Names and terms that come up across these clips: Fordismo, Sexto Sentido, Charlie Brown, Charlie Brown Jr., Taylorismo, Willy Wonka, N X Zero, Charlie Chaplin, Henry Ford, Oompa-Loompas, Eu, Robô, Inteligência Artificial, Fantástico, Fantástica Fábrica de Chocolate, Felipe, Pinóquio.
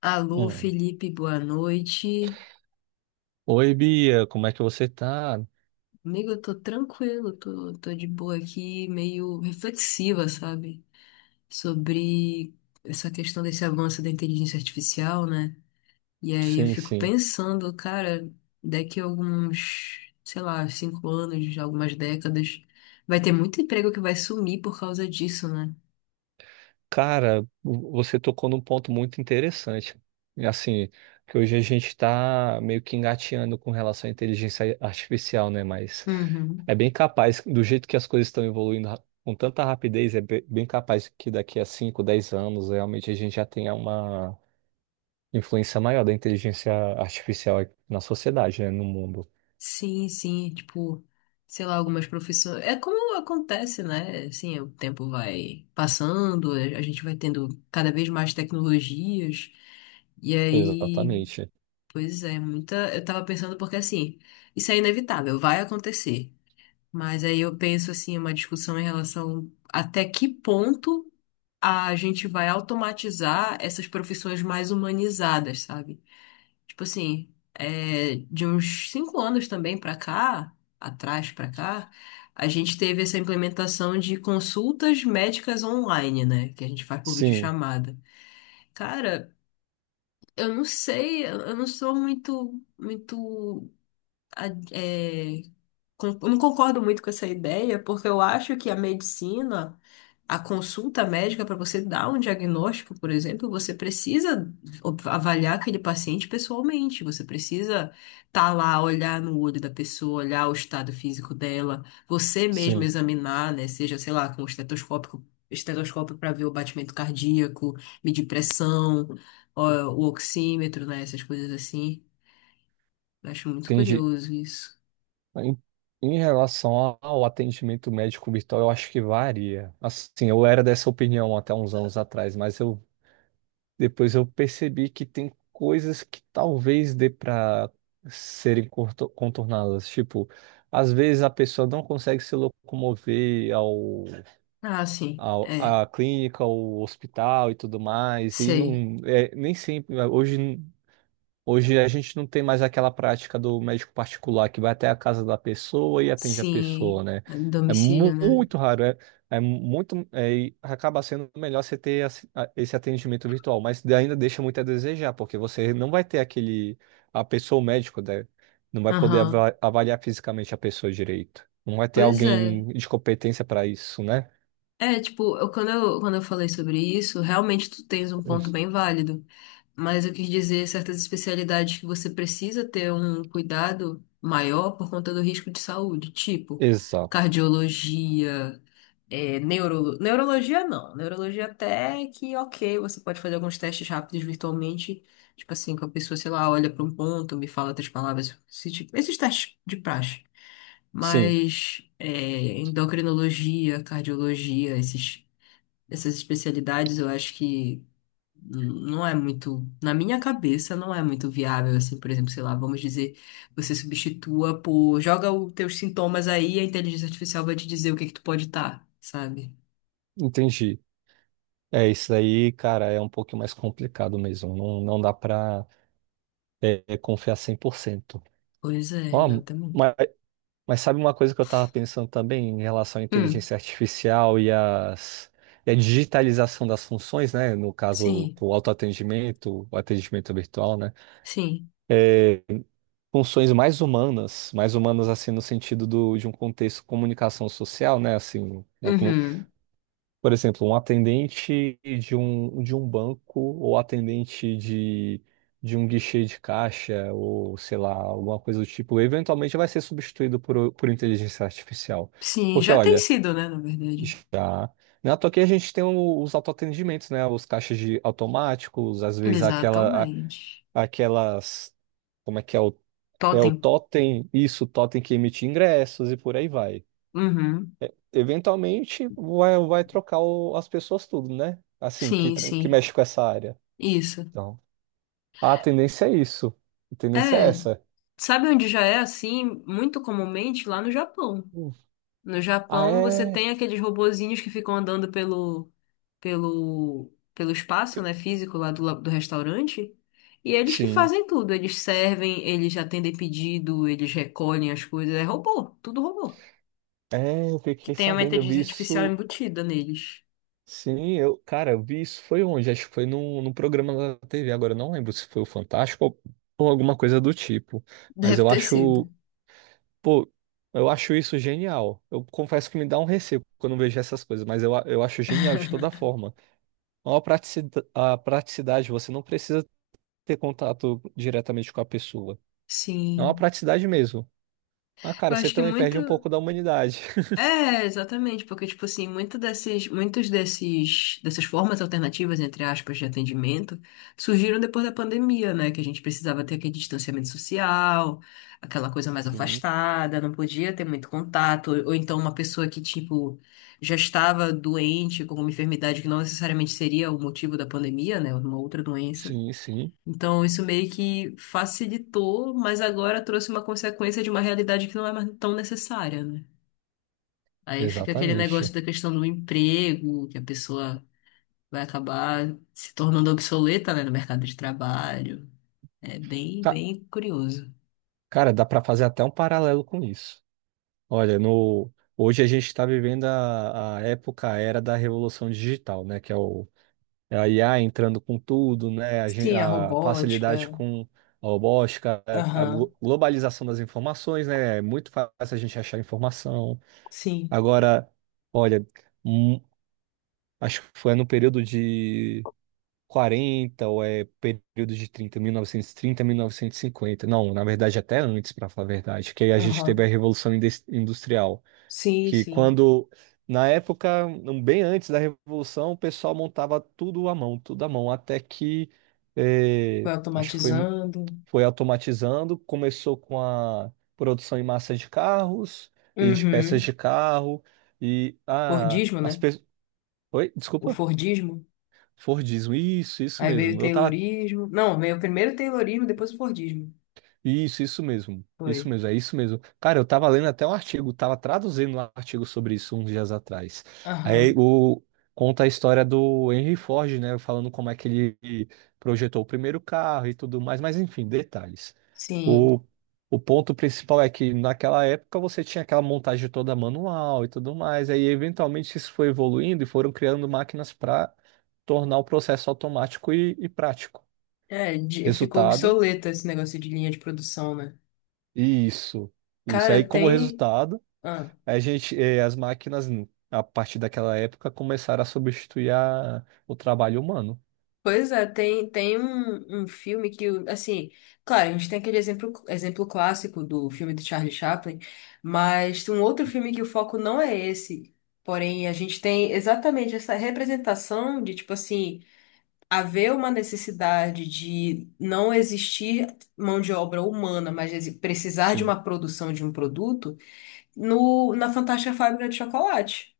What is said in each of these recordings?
Alô, Hum. Felipe, boa noite. Oi, Bia, como é que você tá? Amigo, eu tô tranquilo, tô de boa aqui, meio reflexiva, sabe? Sobre essa questão desse avanço da inteligência artificial, né? E aí eu Sim, fico sim. pensando, cara, daqui a alguns, sei lá, 5 anos, algumas décadas, vai ter muito emprego que vai sumir por causa disso, né? Cara, você tocou num ponto muito interessante. E, assim, que hoje a gente tá meio que engatinhando com relação à inteligência artificial, né? Mas Uhum. é bem capaz, do jeito que as coisas estão evoluindo com tanta rapidez, é bem capaz que daqui a 5, 10 anos realmente a gente já tenha uma influência maior da inteligência artificial na sociedade, né? No mundo. Sim, sim, tipo, sei lá, algumas profissões. É como acontece, né? Assim, o tempo vai passando, a gente vai tendo cada vez mais tecnologias. E aí, Exatamente. pois é, muita. Eu tava pensando porque assim, isso é inevitável, vai acontecer. Mas aí eu penso assim, uma discussão em relação até que ponto a gente vai automatizar essas profissões mais humanizadas, sabe? Tipo assim, é, de uns 5 anos também pra cá, atrás pra cá, a gente teve essa implementação de consultas médicas online, né? Que a gente faz por Sim, videochamada. Cara, eu não sei, eu não sou muito, muito a- é, eu não concordo muito com essa ideia, porque eu acho que a medicina, a consulta médica para você dar um diagnóstico, por exemplo, você precisa avaliar aquele paciente pessoalmente, você precisa estar lá, olhar no olho da pessoa, olhar o estado físico dela, você mesmo sim. examinar, né, seja, sei lá, com o estetoscópio, para ver o batimento cardíaco, medir pressão, ó, o oxímetro, né, essas coisas assim. Eu acho muito Entendi. curioso isso. Em, em relação ao atendimento médico virtual, eu acho que varia. Assim, eu era dessa opinião até uns anos atrás, mas eu depois eu percebi que tem coisas que talvez dê para serem contornadas. Tipo, às vezes a pessoa não consegue se locomover ao, Ah, sim. ao É. à clínica, ao hospital e tudo mais, e não Sei. é, nem sempre hoje. Hoje a gente não tem mais aquela prática do médico particular que vai até a casa da pessoa e atende a pessoa, Sim. né? É, É domicílio, né? muito raro, é muito, e acaba sendo melhor você ter esse atendimento virtual, mas ainda deixa muito a desejar, porque você não vai ter aquele, a pessoa, o médico, né? Não vai poder Aham. Avaliar fisicamente a pessoa direito. Não vai ter Pois é. alguém de competência para isso, né? É, tipo, quando eu falei sobre isso, realmente tu tens um ponto bem válido. Mas eu quis dizer certas especialidades que você precisa ter um cuidado maior por conta do risco de saúde, tipo Exato. cardiologia. É, neurologia não. Neurologia até que ok, você pode fazer alguns testes rápidos virtualmente. Tipo assim, que a pessoa, sei lá, olha para um ponto, me fala 3 palavras. Esses testes de praxe. Sim, Mas é, endocrinologia, cardiologia, esses, essas especialidades, eu acho que não é muito, na minha cabeça, não é muito viável, assim, por exemplo, sei lá, vamos dizer, você substitua por, joga os teus sintomas aí, a inteligência artificial vai te dizer o que que tu pode estar, sabe? entendi. É, isso aí, cara, é um pouquinho mais complicado mesmo. Não, não dá para confiar 100%. Pois é, Ó, exatamente. mas, mas sabe uma coisa que eu estava pensando também em relação à Hum, inteligência artificial e a digitalização das funções, né? No caso, sim, o autoatendimento, o atendimento virtual, né? sim. É, funções mais humanas assim no sentido de um contexto de comunicação social, né? Assim, ou Uhum. por exemplo, um atendente de um banco ou atendente de um guichê de caixa ou, sei lá, alguma coisa do tipo, eventualmente vai ser substituído por inteligência artificial. Sim, Porque, já tem olha, sido, né, na verdade. já... Na toa aqui a gente tem os autoatendimentos, né? Os caixas de automáticos, às vezes a- Exatamente. aquelas... Como é que é o Totem. totem? Isso, o totem que emite ingressos e por aí vai Uhum. eventualmente vai trocar as pessoas tudo, né? Assim, que, Sim, tra- que sim. mexe com essa área. Isso. Então, a tendência é isso. A tendência é É, essa. sabe onde já é assim, muito comumente? Lá no Japão. Hum. No Ah, Japão, você é? tem aqueles robozinhos que ficam andando pelo espaço, né, físico lá do, do restaurante. E eles que Sim. fazem tudo. Eles servem, eles atendem pedido, eles recolhem as coisas. É robô, tudo robô. É, eu Que fiquei tem uma sabendo, eu inteligência vi artificial isso. embutida neles. Sim, eu, cara, eu vi isso foi onde? Acho que foi num programa da TV. Agora eu não lembro se foi o Fantástico ou alguma coisa do tipo. Mas Deve eu ter sido. acho, pô, eu acho isso genial. Eu confesso que me dá um receio quando eu vejo essas coisas, mas eu, eu acho genial de toda forma. Ó, a praticidade, você não precisa ter contato diretamente com a pessoa. É uma Sim. praticidade mesmo. Ah, cara, Eu você acho que também muito. perde um pouco da humanidade. É, exatamente, porque, tipo assim, muitos desses, dessas formas alternativas, entre aspas, de atendimento, surgiram depois da pandemia, né? Que a gente precisava ter aquele distanciamento social, aquela coisa mais Sim, afastada, não podia ter muito contato, ou então uma pessoa que, tipo, já estava doente com uma enfermidade que não necessariamente seria o motivo da pandemia, né? Uma outra doença. sim, sim, Então, isso meio que facilitou, mas agora trouxe uma consequência de uma realidade que não é mais tão necessária, né? Aí fica aquele exatamente. negócio da questão do emprego, que a pessoa vai acabar se tornando obsoleta, né, no mercado de trabalho. É bem, Ca- bem curioso. Cara, dá pra fazer até um paralelo com isso. Olha, no hoje a gente está vivendo a época, a era da revolução digital, né? Que é o é a IA entrando com tudo, né? A, gen- Sim, a a facilidade robótica. com a robótica, a Aham. Globalização das informações, né? É muito fácil a gente achar informação. Sim. Agora, olha, hum, acho que foi no período de 40 ou período de trinta trinta mil mil novecentos e trinta, 1950. Não, na verdade até antes, para falar a verdade, que aí a gente teve Aham. a Revolução Industrial, Sim, que sim. quando na época, um, bem antes da Revolução, o pessoal montava tudo à mão, até que Foi acho que foi automatizando. foi automatizando, começou com a produção em massa de carros e de peças Uhum. de carro e ah, Fordismo, as né? pessoas. Oi, O desculpa. Fordismo. Fordismo, isso Aí veio o mesmo. Eu tava Taylorismo. Não, veio primeiro o Taylorismo, depois o Fordismo. Isso, isso mesmo. Isso Foi. mesmo, é isso mesmo. Cara, eu tava lendo até um artigo, tava traduzindo um artigo sobre isso uns dias atrás. Aí Aham, o conta a história do Henry Ford, né, falando como é que ele projetou o primeiro carro e tudo mais, mas enfim, detalhes. sim. O, o ponto principal é que naquela época você tinha aquela montagem toda manual e tudo mais, aí eventualmente isso foi evoluindo e foram criando máquinas para tornar o processo automático e prático. É, ficou Resultado obsoleto esse negócio de linha de produção, né? Isso, isso. Cara, Aí, como tem. resultado, Ah, as máquinas, a partir daquela época, começaram a substituir o trabalho humano. pois é, tem, tem um, um filme que, assim, claro, a gente tem aquele exemplo, exemplo clássico do filme do Charlie Chaplin, mas tem um outro filme que o foco não é esse. Porém, a gente tem exatamente essa representação de, tipo assim, haver uma necessidade de não existir mão de obra humana, mas precisar de Sim. uma produção de um produto. No, na Fantástica Fábrica de Chocolate.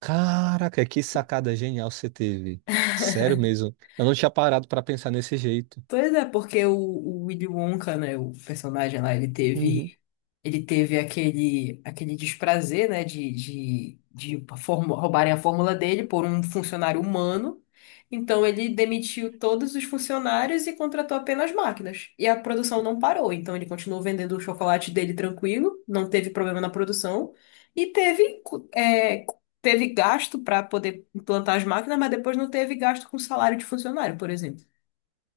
Caraca, que sacada genial você teve. Sério mesmo. Eu não tinha parado para pensar nesse jeito. Pois é, porque o Willy Wonka, né, o personagem lá, Uhum. Ele teve aquele, aquele desprazer, né, de roubarem a fórmula dele por um funcionário humano. Então ele demitiu todos os funcionários e contratou apenas máquinas. E a produção não parou, então ele continuou vendendo o chocolate dele tranquilo, não teve problema na produção e teve, teve gasto para poder implantar as máquinas, mas depois não teve gasto com salário de funcionário, por exemplo.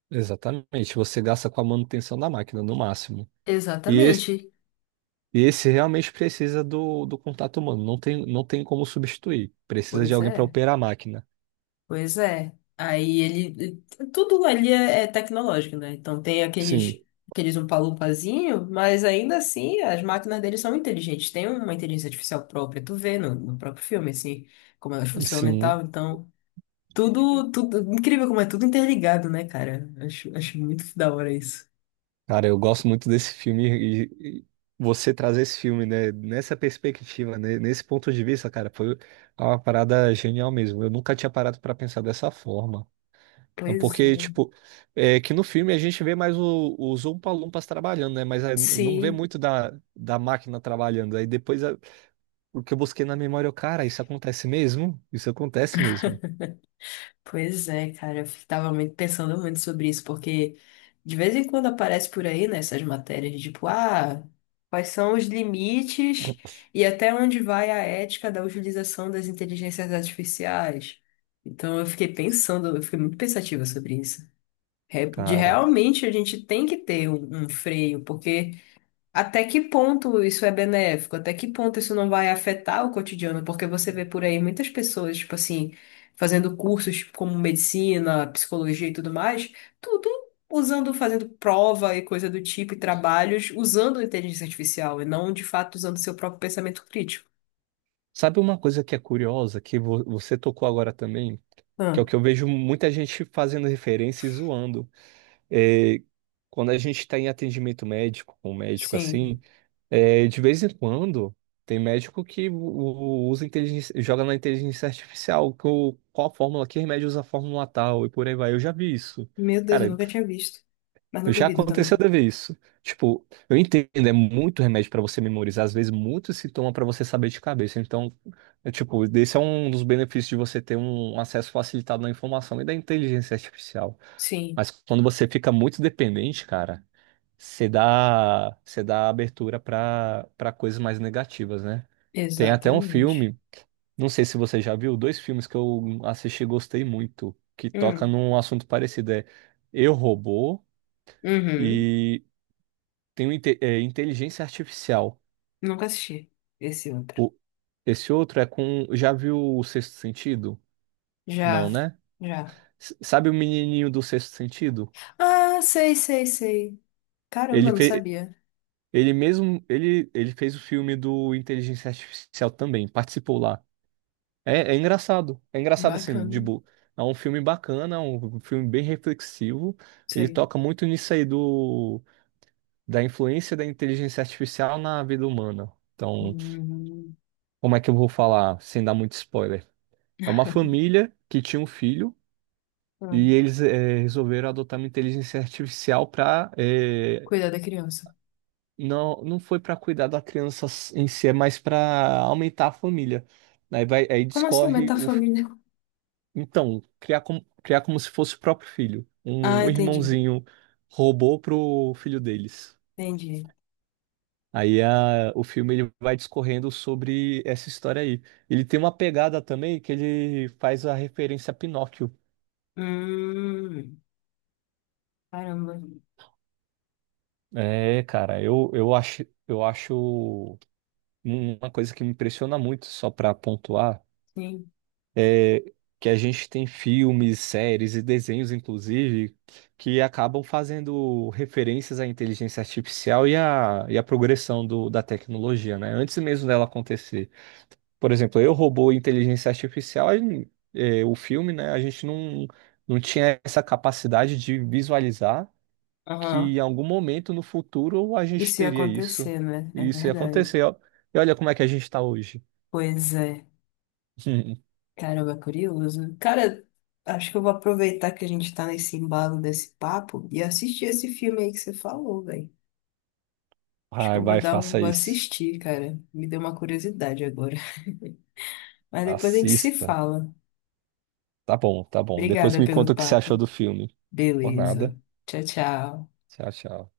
Exatamente. Você gasta com a manutenção da máquina, no máximo. E esse, Exatamente. e esse realmente precisa do contato humano. Não tem, não tem como substituir. Precisa de Pois alguém para é, operar a máquina. pois é. Aí ele. Tudo ali é, é tecnológico, né? Então tem Sim, aqueles, aqueles umpalumpazinho, mas ainda assim as máquinas deles são inteligentes. Tem uma inteligência artificial própria, tu vê no, no próprio filme, assim, como elas funcionam e tal. sim. Então, tudo, tudo. Incrível como é tudo interligado, né, cara? Acho, acho muito da hora isso. Cara, eu gosto muito desse filme e você trazer esse filme, né, nessa perspectiva, né, nesse ponto de vista, cara, foi uma parada genial mesmo. Eu nunca tinha parado pra pensar dessa forma. Pois Porque, é. tipo, é que no filme a gente vê mais o, os Oompa-Loompas trabalhando, né? Mas é, não vê Sim. muito da, da máquina trabalhando. Aí depois o que eu busquei na memória, eu, cara, isso acontece mesmo? Isso acontece mesmo. Pois é, cara, eu tava muito pensando muito sobre isso, porque de vez em quando aparece por aí nessas matérias, de tipo, ah, quais são os limites e até onde vai a ética da utilização das inteligências artificiais. Então eu fiquei pensando, eu fiquei muito pensativa sobre isso. É, de Cara, realmente a gente tem que ter um, um freio, porque até que ponto isso é benéfico? Até que ponto isso não vai afetar o cotidiano? Porque você vê por aí muitas pessoas, tipo assim, fazendo cursos tipo, como medicina, psicologia e tudo mais, tudo usando, fazendo prova e coisa do tipo, e trabalhos usando a inteligência artificial e não de fato usando seu próprio pensamento crítico. sabe uma coisa que é curiosa, que você tocou agora também? Que é Ah, o que eu vejo muita gente fazendo referência e zoando. É, quando a gente está em atendimento médico, com um médico sim. assim, de vez em quando tem médico que usa inteligência, joga na inteligência artificial que o qual a fórmula, que remédio usa a fórmula tal e por aí vai. Eu já vi isso. Meu Deus, eu Cara, nunca tinha visto. Mas não já duvido aconteceu também. de ver isso. Tipo, eu entendo, é muito remédio pra você memorizar, às vezes muito se toma pra você saber de cabeça. Então, é tipo, esse é um dos benefícios de você ter um acesso facilitado à informação e da inteligência artificial. Sim, Mas quando você fica muito dependente, cara, você dá abertura pra para coisas mais negativas, né? Tem até um exatamente. filme, não sei se você já viu, dois filmes que eu assisti e gostei muito, que toca Hum, num assunto parecido, é Eu, Robô uhum. e tem inteligência artificial. Nunca assisti esse outro. O- Esse outro é com. Já viu o Sexto Sentido? Não, Já, né? já. Sabe o menininho do Sexto Sentido? Ah, sei, sei, sei. Caramba, Ele não fe... sabia. ele mesmo ele, ele fez o filme do Inteligência Artificial também, participou lá. É engraçado. É engraçado assim, Bacana. É um filme bacana, é um filme bem reflexivo. Ele Sei. toca muito nisso aí do da influência da inteligência artificial na vida humana. Então, Hum, como é que eu vou falar sem dar muito spoiler? É uma família que tinha um filho hum, e hum. eles resolveram adotar uma inteligência artificial para. Cuidar da criança. Não, não foi para cuidar da criança em si, é mais para aumentar a família. Aí vai aí Como assim discorre aumentar a o fi- família? então criar como se fosse o próprio filho, um Ah, um entendi. irmãozinho robô pro filho deles. Entendi. Aí a, o filme ele vai discorrendo sobre essa história aí. Ele tem uma pegada também que ele faz a referência a Pinóquio. Hum, caramba. É, cara, uma coisa que me impressiona muito, só para pontuar, Sim. é que a gente tem filmes, séries e desenhos, inclusive, que acabam fazendo referências à inteligência artificial e à progressão da tecnologia, né? Antes mesmo dela acontecer. Por exemplo, Eu, Robô e Inteligência Artificial, o filme, né? A gente não, não tinha essa capacidade de visualizar que Aham. em algum momento no futuro a gente Isso ia teria isso. acontecer, né? É E isso ia verdade. acontecer. Ó. E olha como é que a gente está hoje. Pois é. Caramba, é curioso. Cara, acho que eu vou aproveitar que a gente tá nesse embalo desse papo e assistir esse filme aí que você falou, velho. Acho que Vai, eu vou vai, dar, um, faça vou isso. assistir, cara. Me deu uma curiosidade agora. Mas depois a gente se Assista. fala. Tá bom, tá bom. Depois Obrigada me pelo conta o que você achou papo. do filme. Por Beleza. nada. Tchau, tchau. Tchau, tchau.